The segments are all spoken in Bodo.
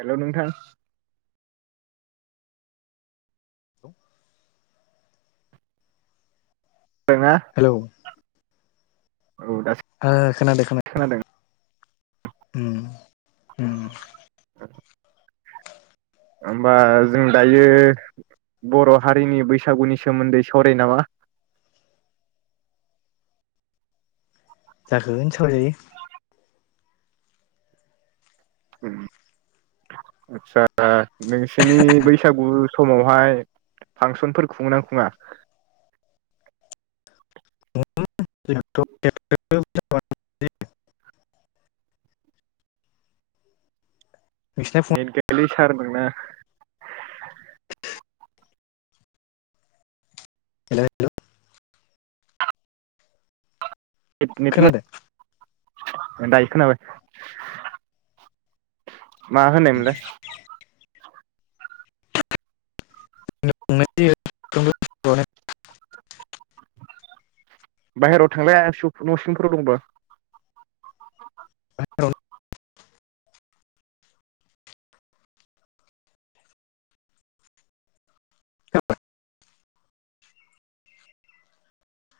हेलौ नोंथां। औ। खोनादोंना हेलौ ओ औ दासो ओ खोनादो खोनो खोनादों उम। उम ओ। ओबा जों दायो बर' हारिनि बैसागुनि सोमोन्दै सावरायनो नामा? जागोन सावरायजायो। ओम आतसा नोंसिनि बैसागु समावहाय फांसनफोर खुङो ना खुङा? [inaudible] नोंसिना फुङाव एद गेथलि सारमोनोंना हेलौ हेलौ। खोनादो कितनितमोन दायो खोनाबाय मा होननायमोनलाय? जोंना खुंनाय जायो। बाहेरायाव थांलाया न' सिंफोराव दंबा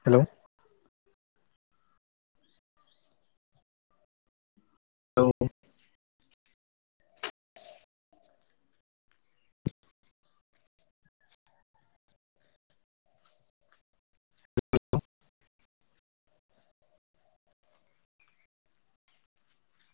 हेलौ। हेलौ